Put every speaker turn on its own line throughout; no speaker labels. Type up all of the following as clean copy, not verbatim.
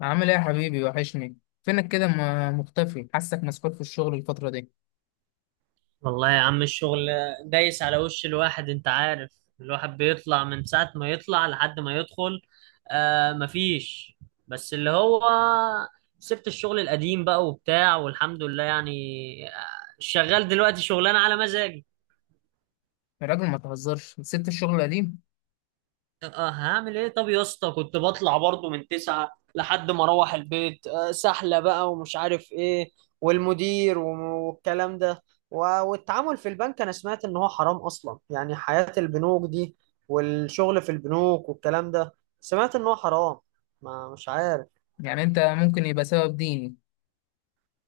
عامل ايه يا حبيبي؟ وحشني. فينك كده مختفي؟ حاسك مسحول في الشغل الفترة دي.
والله يا عم، الشغل دايس على وش الواحد، انت عارف. الواحد بيطلع من ساعة ما يطلع لحد ما يدخل. آه، مفيش. بس اللي هو، سبت الشغل القديم بقى وبتاع والحمد لله يعني. آه، شغال دلوقتي شغلانة على مزاجي.
يا راجل ما تهزرش، سبت الشغل القديم؟
اه، هعمل ايه؟ طب يا اسطى كنت بطلع برضو من 9 لحد ما اروح البيت، سحلة بقى ومش عارف ايه. والمدير والكلام ده، والتعامل في البنك. انا سمعت ان هو حرام اصلا، يعني حياة البنوك دي والشغل في البنوك والكلام ده، سمعت ان هو حرام. ما مش عارف.
يعني انت ممكن يبقى سبب ديني؟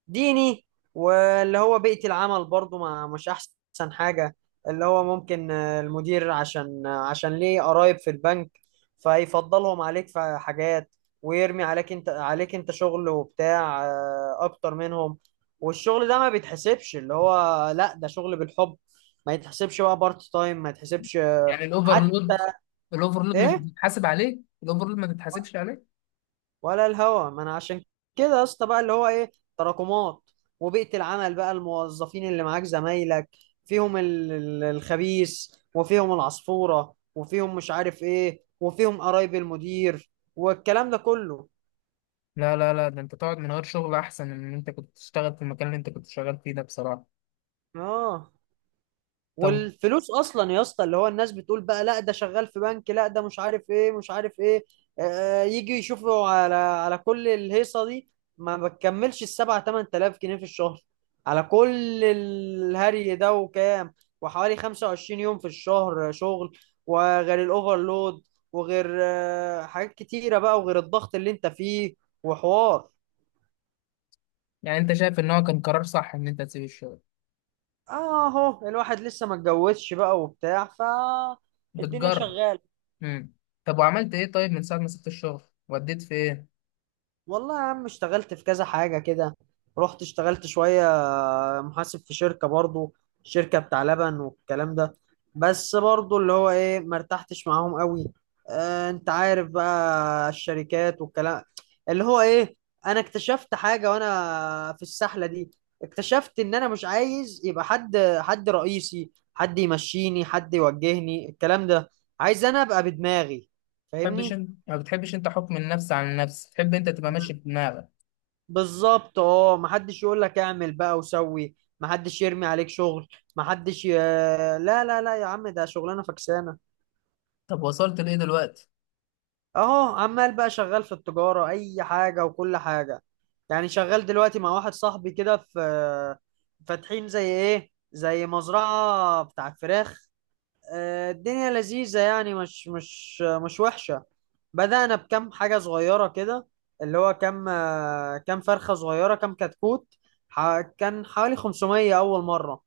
ديني. واللي هو بيئة العمل برضو، ما مش أحسن حاجة. اللي هو ممكن المدير، عشان عشان ليه قرايب في البنك، فيفضلهم عليك في حاجات، ويرمي عليك انت شغل وبتاع أكتر منهم. والشغل ده ما بيتحسبش، اللي هو لا، ده شغل بالحب، ما يتحسبش بقى بارت تايم، ما يتحسبش
يعني
حتى.
الاوفرلود، مش
ايه؟
بتتحاسب عليه؟ الاوفرلود ما تتحاسبش عليه؟
ولا الهوا. ما انا عشان كده يا اسطى بقى، اللي هو ايه، تراكمات، وبيئة العمل بقى، الموظفين اللي معاك، زمايلك، فيهم الخبيث، وفيهم العصفورة، وفيهم مش عارف ايه، وفيهم قرايب المدير، والكلام ده كله.
لا لا لا، ده انت تقعد من غير شغل احسن من ان انت كنت تشتغل في المكان اللي انت كنت شغال فيه ده بصراحة.
اه،
طب.
والفلوس اصلا يا اسطى، اللي هو الناس بتقول بقى لا، ده شغال في بنك، لا، ده مش عارف ايه مش عارف ايه. يجي يشوفوا على كل الهيصه دي، ما بتكملش الـ7 أو 8 تلاف جنيه في الشهر، على كل الهري ده، وكام؟ وحوالي 25 يوم في الشهر شغل، وغير الاوفرلود، وغير حاجات كتيره بقى، وغير الضغط اللي انت فيه، وحوار.
يعني انت شايف ان هو كان قرار صح ان انت تسيب الشغل؟
اهو الواحد لسه ما اتجوزش بقى وبتاع، ف الدنيا
بتجرب؟
شغاله.
امم طب وعملت ايه؟ طيب من ساعة ما سبت الشغل وديت فين؟
والله يا عم اشتغلت في كذا حاجة كده. رحت اشتغلت شوية محاسب في شركة برضو، شركة بتاع لبن والكلام ده. بس برضو اللي هو ايه، ما ارتحتش معاهم قوي. اه، انت عارف بقى الشركات والكلام. اللي هو ايه، انا اكتشفت حاجة وانا في السحلة دي. اكتشفت ان انا مش عايز يبقى حد رئيسي، حد يمشيني، حد يوجهني، الكلام ده. عايز انا ابقى بدماغي.
بتحبش
فاهمني؟
انت؟ ما بتحبش انت حكم النفس على النفس، تحب انت تبقى ماشي بدماغك؟
بالظبط، اه. محدش يقول لك اعمل بقى وسوي، محدش يرمي عليك شغل، محدش ي... لا لا لا يا عم، ده شغلانه فكسانه.
طب وصلت لايه دلوقتي؟
اهو عمال بقى شغال في التجاره، اي حاجه وكل حاجه. يعني شغال دلوقتي مع واحد صاحبي كده في، فاتحين زي ايه، زي مزرعه بتاعت فراخ. الدنيا لذيذة يعني، مش وحشة. بدأنا بكم حاجة صغيرة كده، اللي هو كم كم فرخة صغيرة، كم كتكوت. كان حوالي 500 أول مرة.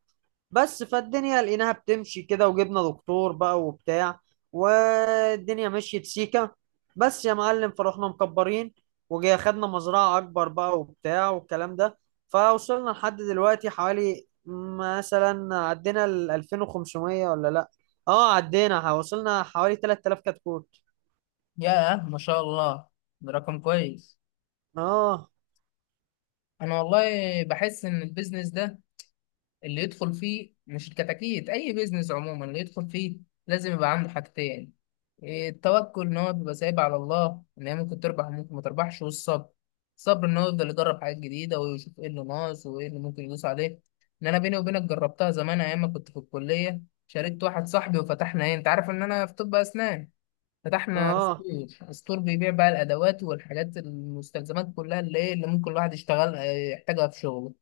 بس فالدنيا لقيناها بتمشي كده، وجبنا دكتور بقى وبتاع، والدنيا مشيت سيكة. بس يا معلم فرحنا مكبرين، وجي خدنا مزرعة أكبر بقى وبتاع والكلام ده. فوصلنا لحد دلوقتي حوالي مثلا عدينا ال 2500، ولا لأ، اه عدينا، وصلنا حوالي 3000 كتكوت.
ياه، ما شاء الله. ده رقم كويس.
اه.
انا والله بحس ان البيزنس ده، اللي يدخل فيه مش الكتاكيت، اي بيزنس عموما، اللي يدخل فيه لازم يبقى عنده حاجتين. إيه، التوكل ان هو بيبقى سايب على الله ان هي ممكن تربح وممكن ما تربحش، والصبر. الصبر ان هو يفضل يجرب حاجات جديده ويشوف ايه اللي ناقص وايه اللي ممكن يدوس عليه. ان انا بيني وبينك جربتها زمان ايام ما كنت في الكليه. شاركت واحد صاحبي وفتحنا، ايه، انت عارف ان انا في طب اسنان. فتحنا ستور،
اه،
ستور بيبيع بقى الادوات والحاجات المستلزمات كلها، اللي ايه اللي ممكن الواحد يشتغل يحتاجها في شغله.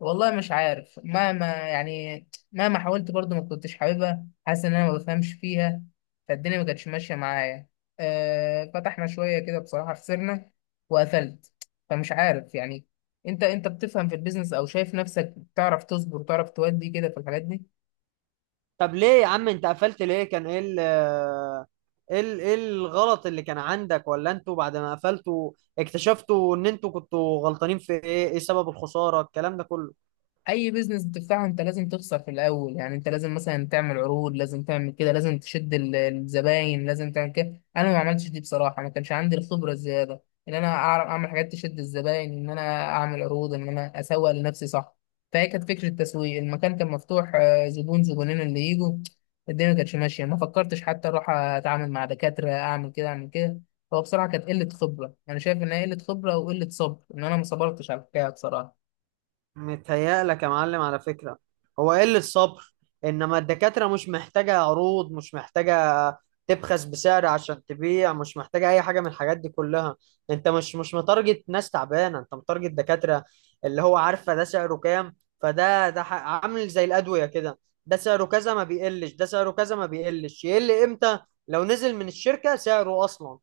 والله مش عارف، مهما يعني مهما حاولت برضو ما كنتش حاببها، حاسس ان انا ما بفهمش فيها. فالدنيا ما كانتش ماشيه معايا. فتحنا شويه كده بصراحه، خسرنا وقفلت. فمش عارف يعني. انت بتفهم في البيزنس او شايف نفسك بتعرف تصبر وتعرف تودي كده في الحاجات دي؟
طب ليه يا عم انت قفلت؟ ليه؟ كان ايه ال ايه الغلط اللي كان عندك؟ ولا انتوا بعد ما قفلتوا اكتشفتوا ان انتوا كنتوا غلطانين في ايه؟ ايه سبب الخسارة، الكلام ده كله؟
اي بيزنس بتفتحه انت لازم تخسر في الاول، يعني انت لازم مثلا تعمل عروض، لازم تعمل كده، لازم تشد الزباين، لازم تعمل كده. انا ما عملتش دي بصراحه، ما كانش عندي الخبره الزياده ان انا اعرف اعمل حاجات تشد الزباين، ان انا اعمل عروض، ان انا اسوق لنفسي، صح. فهي كانت فكره التسويق، المكان كان مفتوح، زبون زبونين اللي يجوا. الدنيا ما كانتش ماشيه، ما فكرتش حتى اروح اتعامل مع دكاتره، اعمل كده اعمل كده. هو بصراحه كانت قله خبره، انا شايف ان هي قله خبره وقله صبر، ان انا ما صبرتش على الحكايه بصراحه.
متهيألك يا معلم على فكرة، هو قلة الصبر. إنما الدكاترة مش محتاجة عروض، مش محتاجة تبخس بسعر عشان تبيع، مش محتاجة أي حاجة من الحاجات دي كلها. أنت مش متارجت ناس تعبانة، أنت متارجت دكاترة، اللي هو عارفة ده سعره كام. فده عامل زي الأدوية كده، ده سعره كذا ما بيقلش، ده سعره كذا ما بيقلش. يقل إمتى؟ لو نزل من الشركة سعره أصلا.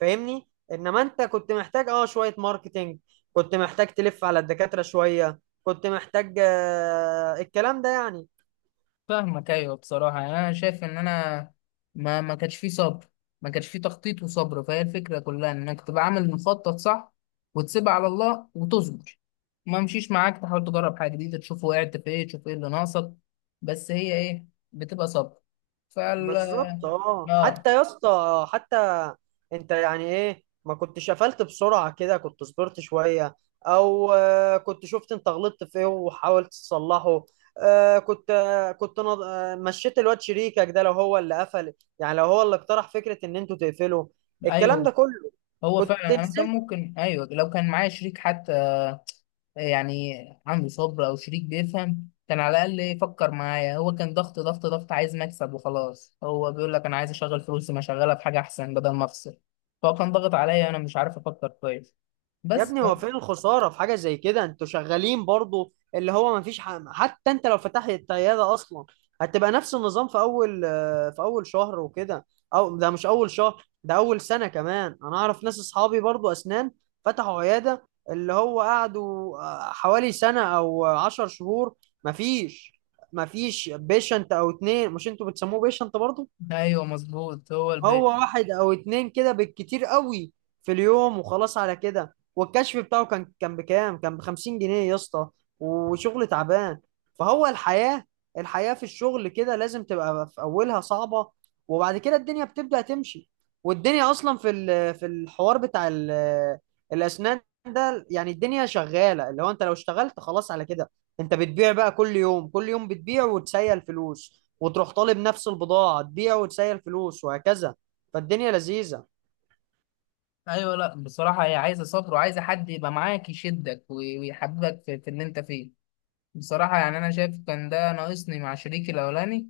فاهمني؟ إنما أنت كنت محتاج أه شوية ماركتينج، كنت محتاج تلف على الدكاترة شوية، كنت محتاج الكلام ده يعني.
فاهمك، ايوه بصراحه يعني انا شايف ان انا ما كانش فيه صبر. ما كانش فيه تخطيط وصبر، فهي الفكره كلها انك تبقى عامل مخطط صح، وتسيبها على الله وتصبر. ما مشيش معاك، تحاول تجرب حاجه جديده، تشوف وقعت في ايه، تشوف ايه اللي ناقصك. بس هي ايه؟ بتبقى صبر. فال
بالظبط، اه.
اه،
حتى يا اسطى، حتى انت يعني ايه ما كنتش قفلت بسرعة كده، كنت صبرت شوية، او كنت شفت انت غلطت في ايه وحاولت تصلحه. آه، كنت آه، كنت نض- آه، مشيت الواد شريكك ده لو هو اللي قفل، يعني لو هو اللي اقترح فكرة ان انتوا تقفلوا، الكلام ده
ايوه.
كله،
هو
كنت
فعلا انا كان
نزلت.
ممكن، ايوه لو كان معايا شريك حتى، يعني عنده صبر، او شريك بيفهم كان على الاقل يفكر معايا. هو كان ضغط ضغط ضغط، عايز مكسب وخلاص. هو بيقول لك انا عايز اشغل فلوسي، ما اشغلها في حاجه احسن بدل ما افصل. فهو كان ضغط عليا، انا مش عارف افكر كويس.
يا
بس
ابني هو فين الخسارة في حاجة زي كده؟ انتوا شغالين برضو، اللي هو مفيش ح... حتى انت لو فتحت عيادة اصلا، هتبقى نفس النظام في اول في اول شهر وكده. او ده مش اول شهر، ده اول سنة كمان. انا اعرف ناس اصحابي برضو اسنان، فتحوا عيادة، اللي هو قعدوا حوالي سنة او 10 شهور، مفيش. مفيش بيشنت او اتنين. مش انتوا بتسموه بيشنت برضو؟
ايوه مظبوط. هو
هو
البيت.
واحد او اتنين كده بالكتير قوي في اليوم وخلاص، على كده. والكشف بتاعه كان بكام؟ كان بـ50 جنيه يا اسطى، وشغل تعبان. فهو الحياة، الحياة في الشغل كده لازم تبقى في اولها صعبة، وبعد كده الدنيا بتبدأ تمشي. والدنيا اصلا في في الحوار بتاع الاسنان ده، يعني الدنيا شغالة، اللي هو انت لو اشتغلت خلاص على كده، انت بتبيع بقى كل يوم، كل يوم بتبيع وتسيل فلوس، وتروح طالب نفس البضاعة، تبيع وتسيل فلوس، وهكذا. فالدنيا لذيذة.
ايوه لا بصراحه، هي عايزه صبر وعايزه حد يبقى معاك يشدك ويحببك في اللي انت فيه. بصراحه يعني انا شايف كان ده ناقصني مع شريكي الاولاني.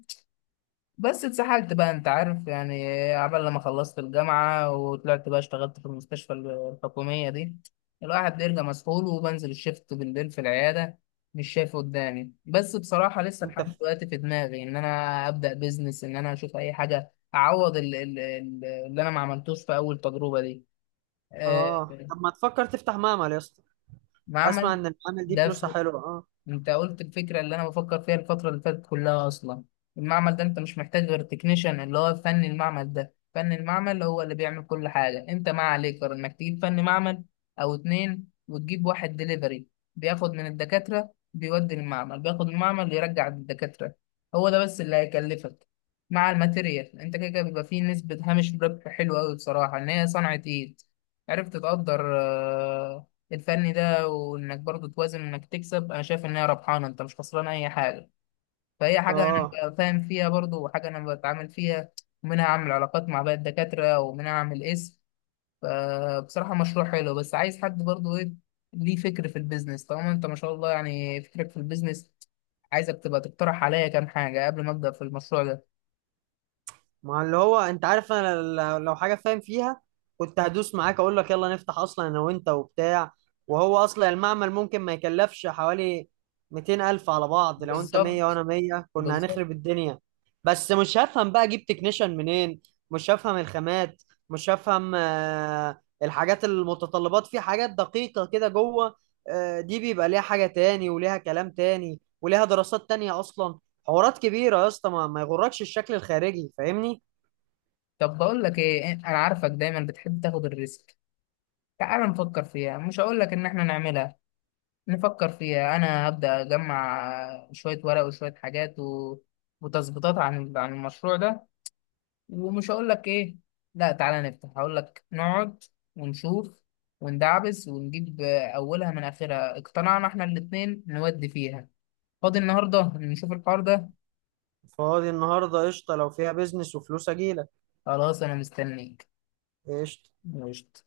بس اتسحلت بقى، انت عارف يعني. عبال لما خلصت الجامعة وطلعت بقى اشتغلت في المستشفى الحكومية دي. الواحد بيرجع مسحول وبنزل الشفت بالليل في العيادة. مش شايف قدامي. بس بصراحة لسه
انت
لحد
ف...
دلوقتي في دماغي ان انا ابدأ بيزنس، ان انا اشوف اي حاجة اعوض اللي انا ما عملتوش في اول تجربة دي. آه،
اه، طب ما تفكر تفتح معمل يا اسطى؟ اسمع
معمل.
ان المعامل دي
ده
فلوسها حلوة، اه.
انت قلت الفكره اللي انا بفكر فيها الفتره اللي فاتت كلها اصلا. المعمل ده انت مش محتاج غير تكنيشن، اللي هو فن المعمل، ده فن المعمل هو اللي بيعمل كل حاجه. انت ما عليك غير انك تجيب فن معمل او اتنين، وتجيب واحد دليفري، بياخد من الدكاتره بيودي المعمل، بياخد من المعمل يرجع للدكاتره. هو ده بس اللي هيكلفك مع الماتيريال. انت كده كده بيبقى فيه نسبه هامش ربح حلوه قوي بصراحه، ان هي صنعه ايد. عرفت تقدر الفني ده، وانك برضو توازن انك تكسب. انا شايف ان هي ربحانه، انت مش خسران اي حاجه. فهي حاجه انا
اه،
ببقى فاهم فيها برضو، وحاجه انا بتعامل فيها. ومنها اعمل علاقات مع باقي الدكاتره، ومنها اعمل اسم. فبصراحه مشروع حلو، بس عايز حد برضو، ايه. ليه فكر في البيزنس طالما انت ما شاء الله يعني فكرك في البيزنس. عايزك تبقى تقترح عليا كام حاجه قبل ما ابدا في المشروع ده.
ما اللي هو انت عارف انا، لو حاجه فاهم فيها كنت هدوس معاك اقول لك يلا نفتح اصلا، انا وانت وبتاع. وهو اصلا المعمل ممكن ما يكلفش حوالي 200 الف على بعض. لو انت 100
بالظبط.
وانا 100، كنا
بالظبط.
هنخرب الدنيا. بس مش هفهم بقى، اجيب تكنيشن منين؟ مش هفهم الخامات، مش هفهم الحاجات المتطلبات في حاجات دقيقه كده جوه. دي بيبقى ليها حاجه تاني وليها كلام تاني، وليها دراسات تانية اصلا. حوارات كبيره يا اسطى، ما يغركش الشكل الخارجي، فاهمني؟
طب بقول لك ايه، انا عارفك دايما بتحب تاخد الريسك. تعال نفكر فيها، مش هقول لك ان احنا نعملها. نفكر فيها، انا هبدا اجمع شويه ورق وشويه حاجات وتظبيطات عن المشروع ده. ومش هقول لك ايه لا تعالى نفتح، هقول لك نقعد ونشوف وندعبس ونجيب. اولها من اخرها اقتنعنا احنا الاتنين نودي فيها. فاضي النهارده نشوف الحوار ده؟
فاضي النهارده قشطه، لو فيها بيزنس وفلوس اجيلك.
خلاص، انا مستنيك.
قشطه
قشطة.